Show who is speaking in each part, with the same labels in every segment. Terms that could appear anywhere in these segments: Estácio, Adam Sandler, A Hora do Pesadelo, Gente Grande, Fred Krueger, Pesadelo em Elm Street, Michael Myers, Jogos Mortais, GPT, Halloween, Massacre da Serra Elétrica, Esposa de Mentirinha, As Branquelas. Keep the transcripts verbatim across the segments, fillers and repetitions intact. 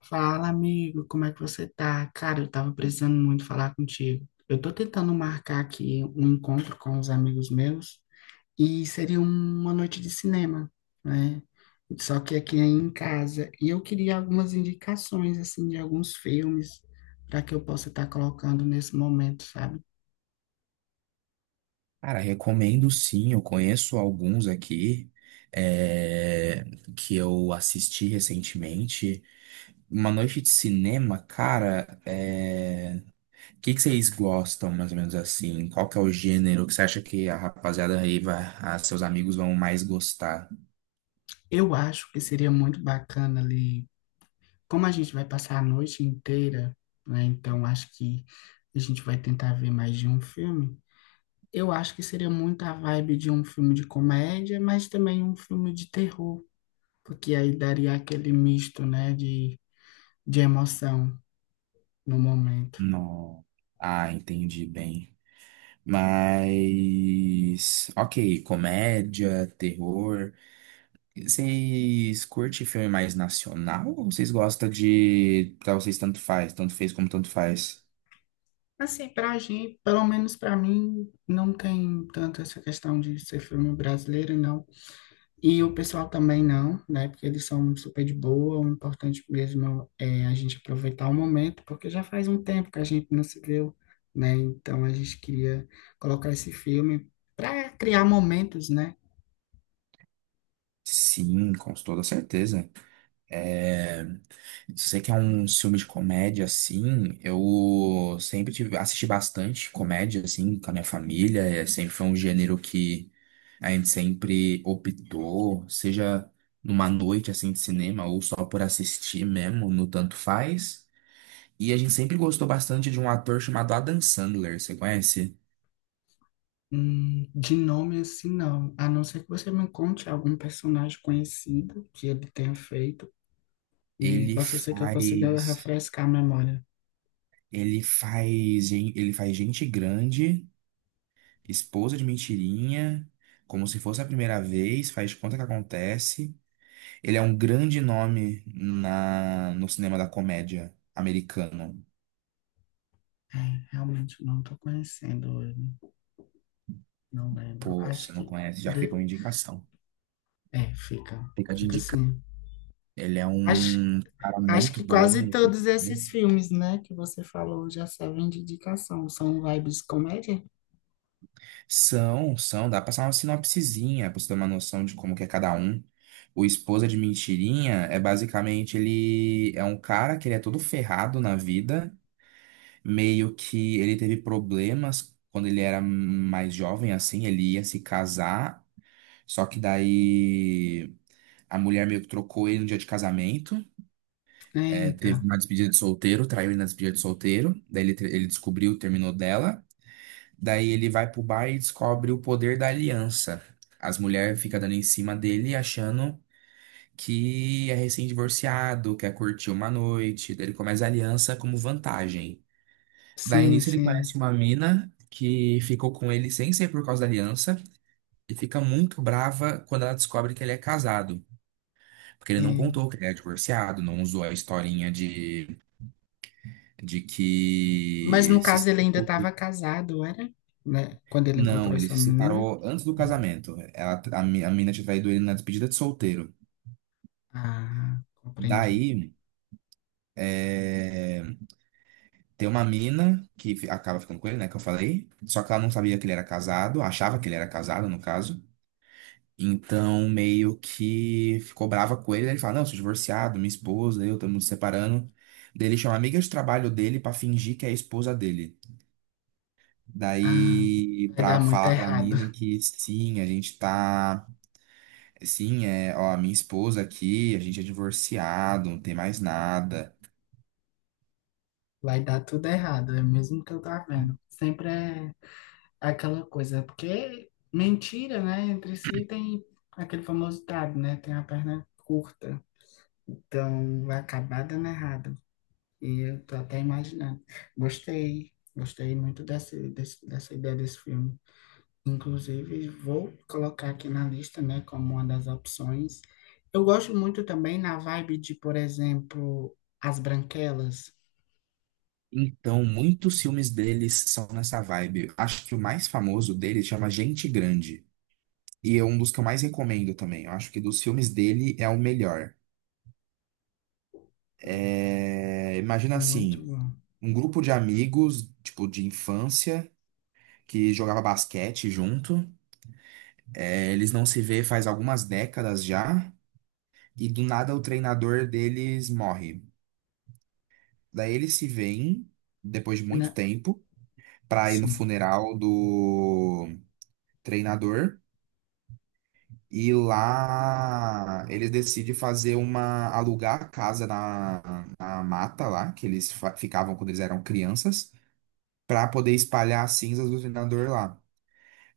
Speaker 1: Fala, amigo, como é que você tá? Cara, eu tava precisando muito falar contigo. Eu tô tentando marcar aqui um encontro com os amigos meus e seria uma noite de cinema, né? Só que aqui é em casa. E eu queria algumas indicações, assim, de alguns filmes para que eu possa estar colocando nesse momento, sabe?
Speaker 2: Cara, recomendo sim, eu conheço alguns aqui é, que eu assisti recentemente. Uma noite de cinema, cara, é... o que que vocês gostam mais ou menos assim? Qual que é o gênero que você acha que a rapaziada aí vai, a seus amigos vão mais gostar?
Speaker 1: Eu acho que seria muito bacana ali, como a gente vai passar a noite inteira, né? Então acho que a gente vai tentar ver mais de um filme. Eu acho que seria muito a vibe de um filme de comédia, mas também um filme de terror, porque aí daria aquele misto, né, de, de emoção no momento.
Speaker 2: Não. Ah, entendi bem. Mas, ok, comédia, terror. Vocês curtem filme mais nacional ou vocês gostam de. Pra vocês tanto faz, tanto fez como tanto faz?
Speaker 1: Assim, pra gente, pelo menos pra mim, não tem tanto essa questão de ser filme brasileiro, não. E o pessoal também não, né, porque eles são super de boa. O importante mesmo é a gente aproveitar o momento, porque já faz um tempo que a gente não se viu, né, então a gente queria colocar esse filme para criar momentos, né?
Speaker 2: Sim, com toda certeza. É, Se você quer um filme de comédia assim, eu sempre tive, assisti bastante comédia assim com a minha família. É, sempre foi um gênero que a gente sempre optou, seja numa noite assim de cinema ou só por assistir mesmo, no tanto faz. E a gente sempre gostou bastante de um ator chamado Adam Sandler, você conhece?
Speaker 1: Hum, de nome assim, não. A não ser que você me conte algum personagem conhecido que ele tenha feito e
Speaker 2: Ele
Speaker 1: possa ser que eu consiga
Speaker 2: faz,
Speaker 1: refrescar a memória.
Speaker 2: ele faz, gen- Ele faz Gente Grande, Esposa de Mentirinha, Como Se Fosse a Primeira Vez, Faz de Conta Que Acontece. Ele é um grande nome na, no cinema da comédia americano.
Speaker 1: É, realmente não estou conhecendo ele, não lembro.
Speaker 2: Pô,
Speaker 1: Acho
Speaker 2: se não
Speaker 1: que
Speaker 2: conhece, já fica uma
Speaker 1: de...
Speaker 2: indicação.
Speaker 1: é, fica,
Speaker 2: Fica de.
Speaker 1: fica assim.
Speaker 2: Ele é
Speaker 1: Acho,
Speaker 2: um cara
Speaker 1: acho
Speaker 2: muito
Speaker 1: que
Speaker 2: bom
Speaker 1: quase
Speaker 2: no que ele
Speaker 1: todos esses
Speaker 2: faz.
Speaker 1: filmes, né, que você falou já servem de indicação. São vibes comédia?
Speaker 2: São, são, dá pra passar uma sinopsezinha pra você ter uma noção de como que é cada um. O Esposa de Mentirinha é basicamente: ele é um cara que ele é todo ferrado na vida, meio que ele teve problemas quando ele era mais jovem, assim, ele ia se casar, só que daí a mulher meio que trocou ele no dia de casamento, é,
Speaker 1: Eita,
Speaker 2: teve uma despedida de solteiro, traiu ele na despedida de solteiro, daí ele, ele descobriu, terminou dela. Daí ele vai pro bar e descobre o poder da aliança. As mulheres ficam dando em cima dele, achando que é recém-divorciado, quer curtir uma noite. Daí ele começa a aliança como vantagem. Daí
Speaker 1: sim,
Speaker 2: nisso ele
Speaker 1: sim.
Speaker 2: conhece uma mina que ficou com ele sem ser por causa da aliança e fica muito brava quando ela descobre que ele é casado. Porque ele não contou que ele é divorciado, não usou a historinha de, de
Speaker 1: Mas
Speaker 2: que
Speaker 1: no
Speaker 2: se
Speaker 1: caso ele ainda estava
Speaker 2: separou.
Speaker 1: casado, era? Né? Quando ele encontrou
Speaker 2: Não, ele
Speaker 1: essa
Speaker 2: se
Speaker 1: menina?
Speaker 2: separou antes do casamento. Ela, a, mi- a mina tinha traído ele na despedida de solteiro.
Speaker 1: Ah, compreendi.
Speaker 2: Daí, é, tem uma mina que fi- acaba ficando com ele, né? Que eu falei. Só que ela não sabia que ele era casado, achava que ele era casado, no caso. Então, meio que ficou brava com ele. Daí ele fala: Não, sou divorciado, minha esposa, eu estamos nos separando. Daí ele chama a amiga de trabalho dele pra fingir que é a esposa dele.
Speaker 1: Ah,
Speaker 2: Daí,
Speaker 1: vai dar
Speaker 2: pra
Speaker 1: muito
Speaker 2: falar pra
Speaker 1: errado.
Speaker 2: mina que sim, a gente tá. Sim, é, ó, a minha esposa aqui, a gente é divorciado, não tem mais nada.
Speaker 1: Vai dar tudo errado, é mesmo que eu tá vendo. Sempre é aquela coisa, é porque mentira, né? Entre si tem aquele famoso ditado, né? Tem a perna curta. Então vai acabar dando errado. E eu tô até imaginando. Gostei, gostei muito dessa, dessa ideia desse filme. Inclusive, vou colocar aqui na lista, né, como uma das opções. Eu gosto muito também na vibe de, por exemplo, As Branquelas.
Speaker 2: Então, muitos filmes deles são nessa vibe. Acho que o mais famoso dele chama Gente Grande. E é um dos que eu mais recomendo também. Eu acho que dos filmes dele é o melhor. É, imagina
Speaker 1: Muito
Speaker 2: assim,
Speaker 1: bom.
Speaker 2: um grupo de amigos, tipo, de infância, que jogava basquete junto. É, eles não se vê faz algumas décadas já. E do nada o treinador deles morre. Daí eles se veem depois de muito
Speaker 1: Né?
Speaker 2: tempo pra ir no
Speaker 1: Sim.
Speaker 2: funeral do treinador e lá eles decidem fazer uma alugar a casa na, na mata lá que eles fa- ficavam quando eles eram crianças pra poder espalhar as cinzas do treinador lá.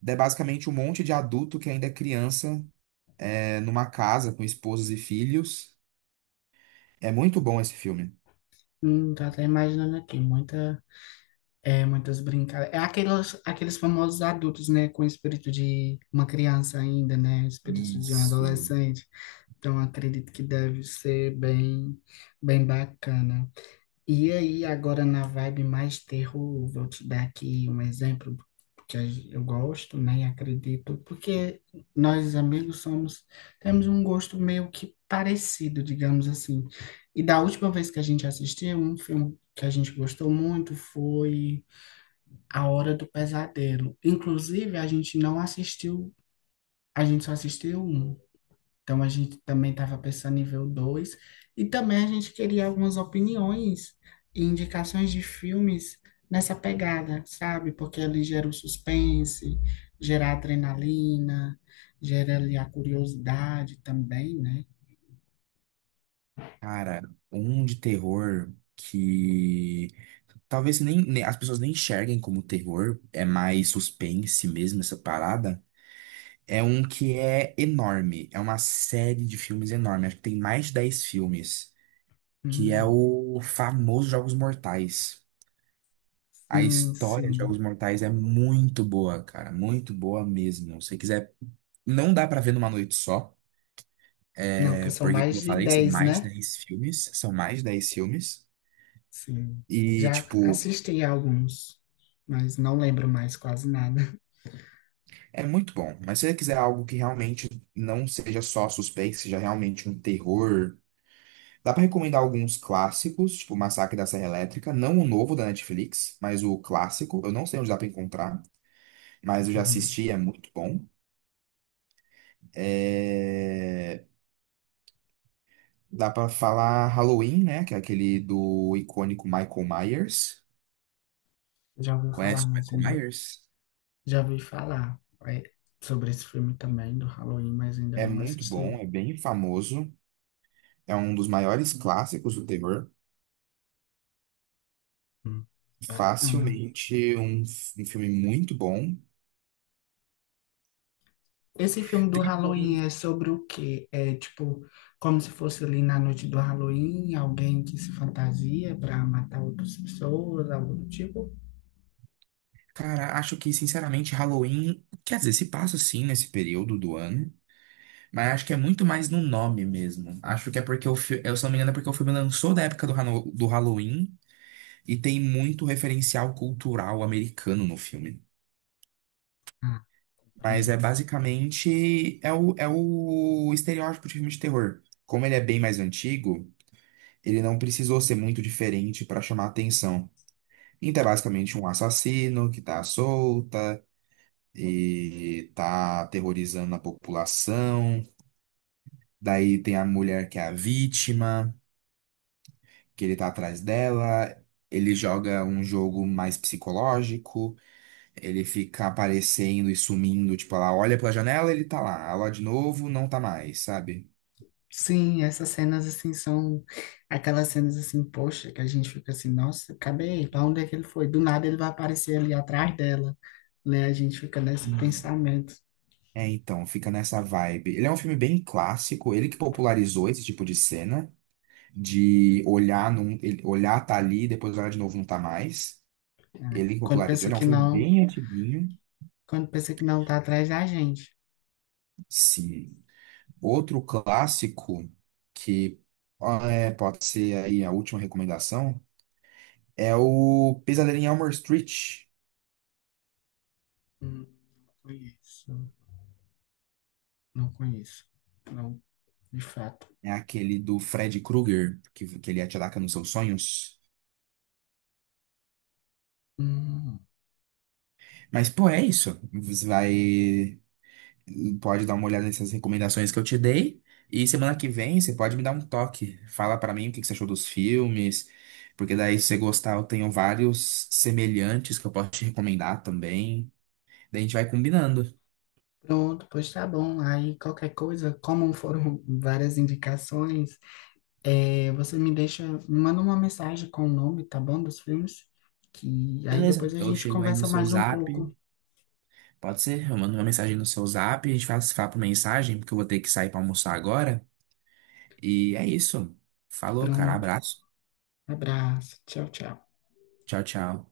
Speaker 2: Daí basicamente um monte de adulto que ainda é criança, é, numa casa com esposas e filhos. É muito bom esse filme.
Speaker 1: Hum, tô até imaginando aqui, muita, é, muitas brincadeiras. É aqueles, aqueles famosos adultos, né, com o espírito de uma criança ainda, né, o espírito de um
Speaker 2: Isso,
Speaker 1: adolescente. Então, acredito que deve ser bem, bem bacana. E aí, agora na vibe mais terror, vou te dar aqui um exemplo que a gen- eu gosto, né? E acredito, porque nós amigos somos, temos um gosto meio que parecido, digamos assim. E da última vez que a gente assistiu, um filme que a gente gostou muito foi A Hora do Pesadelo. Inclusive, a gente não assistiu, a gente só assistiu um. Então a gente também estava pensando em ver o dois e também a gente queria algumas opiniões e indicações de filmes nessa pegada, sabe? Porque ele gera o suspense, gera a adrenalina, gera ali a curiosidade também, né?
Speaker 2: cara, um de terror que talvez nem, nem- as pessoas nem enxerguem como terror, é mais suspense mesmo essa parada. É um que é enorme, é uma série de filmes enorme, acho que tem mais de dez filmes, que é
Speaker 1: Hum.
Speaker 2: o famoso Jogos Mortais. A
Speaker 1: Sim,
Speaker 2: história de
Speaker 1: sim.
Speaker 2: Jogos Mortais é muito boa, cara, muito boa mesmo. Se você quiser, não dá pra ver numa noite só,
Speaker 1: Não, que
Speaker 2: é
Speaker 1: são
Speaker 2: porque, como
Speaker 1: mais
Speaker 2: eu
Speaker 1: de
Speaker 2: falei, são
Speaker 1: dez
Speaker 2: mais de
Speaker 1: né?
Speaker 2: dez filmes, são mais de dez filmes.
Speaker 1: Sim.
Speaker 2: E,
Speaker 1: Já
Speaker 2: tipo,
Speaker 1: assisti a alguns, mas não lembro mais quase nada.
Speaker 2: é muito bom, mas se você quiser algo que realmente não seja só suspense, seja realmente um terror, dá pra recomendar alguns clássicos, tipo Massacre da Serra Elétrica, não o novo da Netflix, mas o clássico. Eu não sei onde dá pra encontrar, mas eu já
Speaker 1: Uhum.
Speaker 2: assisti, é muito bom. É, dá pra falar Halloween, né? Que é aquele do icônico Michael Myers.
Speaker 1: Já ouvi falar,
Speaker 2: Conhece
Speaker 1: mas
Speaker 2: o Michael
Speaker 1: ainda.
Speaker 2: Myers?
Speaker 1: Já ouvi falar é, sobre esse filme também, do Halloween, mas ainda
Speaker 2: É
Speaker 1: não
Speaker 2: muito
Speaker 1: assisti.
Speaker 2: bom, é bem famoso, é um dos maiores clássicos do terror.
Speaker 1: Hum, Bacana.
Speaker 2: Facilmente um, um filme muito bom.
Speaker 1: Esse filme do
Speaker 2: Tem
Speaker 1: Halloween
Speaker 2: um,
Speaker 1: é sobre o quê? É tipo, como se fosse ali na noite do Halloween, alguém que se fantasia para matar outras pessoas, algo do tipo?
Speaker 2: cara, acho que sinceramente Halloween, quer dizer, se passa sim nesse período do ano, mas acho que é muito mais no nome mesmo. Acho que é porque o filme, eu se não me engano, é porque o filme lançou da época do, Hano- do Halloween e tem muito referencial cultural americano no filme.
Speaker 1: Ah,
Speaker 2: Mas
Speaker 1: é.
Speaker 2: é basicamente é o, é o estereótipo de filme de terror. Como ele é bem mais antigo, ele não precisou ser muito diferente para chamar atenção. Então, é basicamente um assassino que tá à solta e tá aterrorizando a população. Daí tem a mulher que é a vítima, que ele tá atrás dela. Ele joga um jogo mais psicológico, ele fica aparecendo e sumindo, tipo, ela olha pela janela, ele tá lá, ela olha de novo, não tá mais, sabe?
Speaker 1: Sim, essas cenas assim são aquelas cenas assim, poxa, que a gente fica assim, nossa, cadê ele? Para onde é que ele foi? Do nada ele vai aparecer ali atrás dela, né? A gente fica nesse
Speaker 2: Hum.
Speaker 1: pensamento.
Speaker 2: É, então, fica nessa vibe. Ele é um filme bem clássico, ele que popularizou esse tipo de cena. De olhar, num, ele- Olhar, tá ali, depois olhar de novo, não tá mais. Ele que
Speaker 1: Quando
Speaker 2: popularizou,
Speaker 1: pensa
Speaker 2: ele é um
Speaker 1: que
Speaker 2: filme
Speaker 1: não,
Speaker 2: bem antiguinho.
Speaker 1: quando pensa que não tá atrás da gente.
Speaker 2: Sim. Outro clássico que, ah, é, pode ser aí a última recomendação, é o Pesadelo em Elm Street.
Speaker 1: Hum, não conheço, não conheço, não, de fato.
Speaker 2: É aquele do Fred Krueger, que, que ele ataca nos seus sonhos.
Speaker 1: Hum,
Speaker 2: Mas, pô, é isso. Vai. E pode dar uma olhada nessas recomendações que eu te dei. E semana que vem você pode me dar um toque. Fala pra mim o que que você achou dos filmes, porque daí se você gostar, eu tenho vários semelhantes que eu posso te recomendar também. Daí a gente vai combinando.
Speaker 1: pronto, pois tá bom. Aí qualquer coisa, como foram várias indicações, é, você me deixa, me manda uma mensagem com o nome, tá bom, dos filmes, que aí
Speaker 2: Beleza,
Speaker 1: depois a
Speaker 2: eu
Speaker 1: gente
Speaker 2: chego aí no
Speaker 1: conversa
Speaker 2: seu
Speaker 1: mais um
Speaker 2: zap.
Speaker 1: pouco.
Speaker 2: Pode ser? Eu mando uma mensagem no seu zap, a gente faz fala por mensagem, porque eu vou ter que sair pra almoçar agora. E é isso. Falou, cara.
Speaker 1: Pronto.
Speaker 2: Abraço.
Speaker 1: Abraço. Tchau, tchau.
Speaker 2: Tchau, tchau.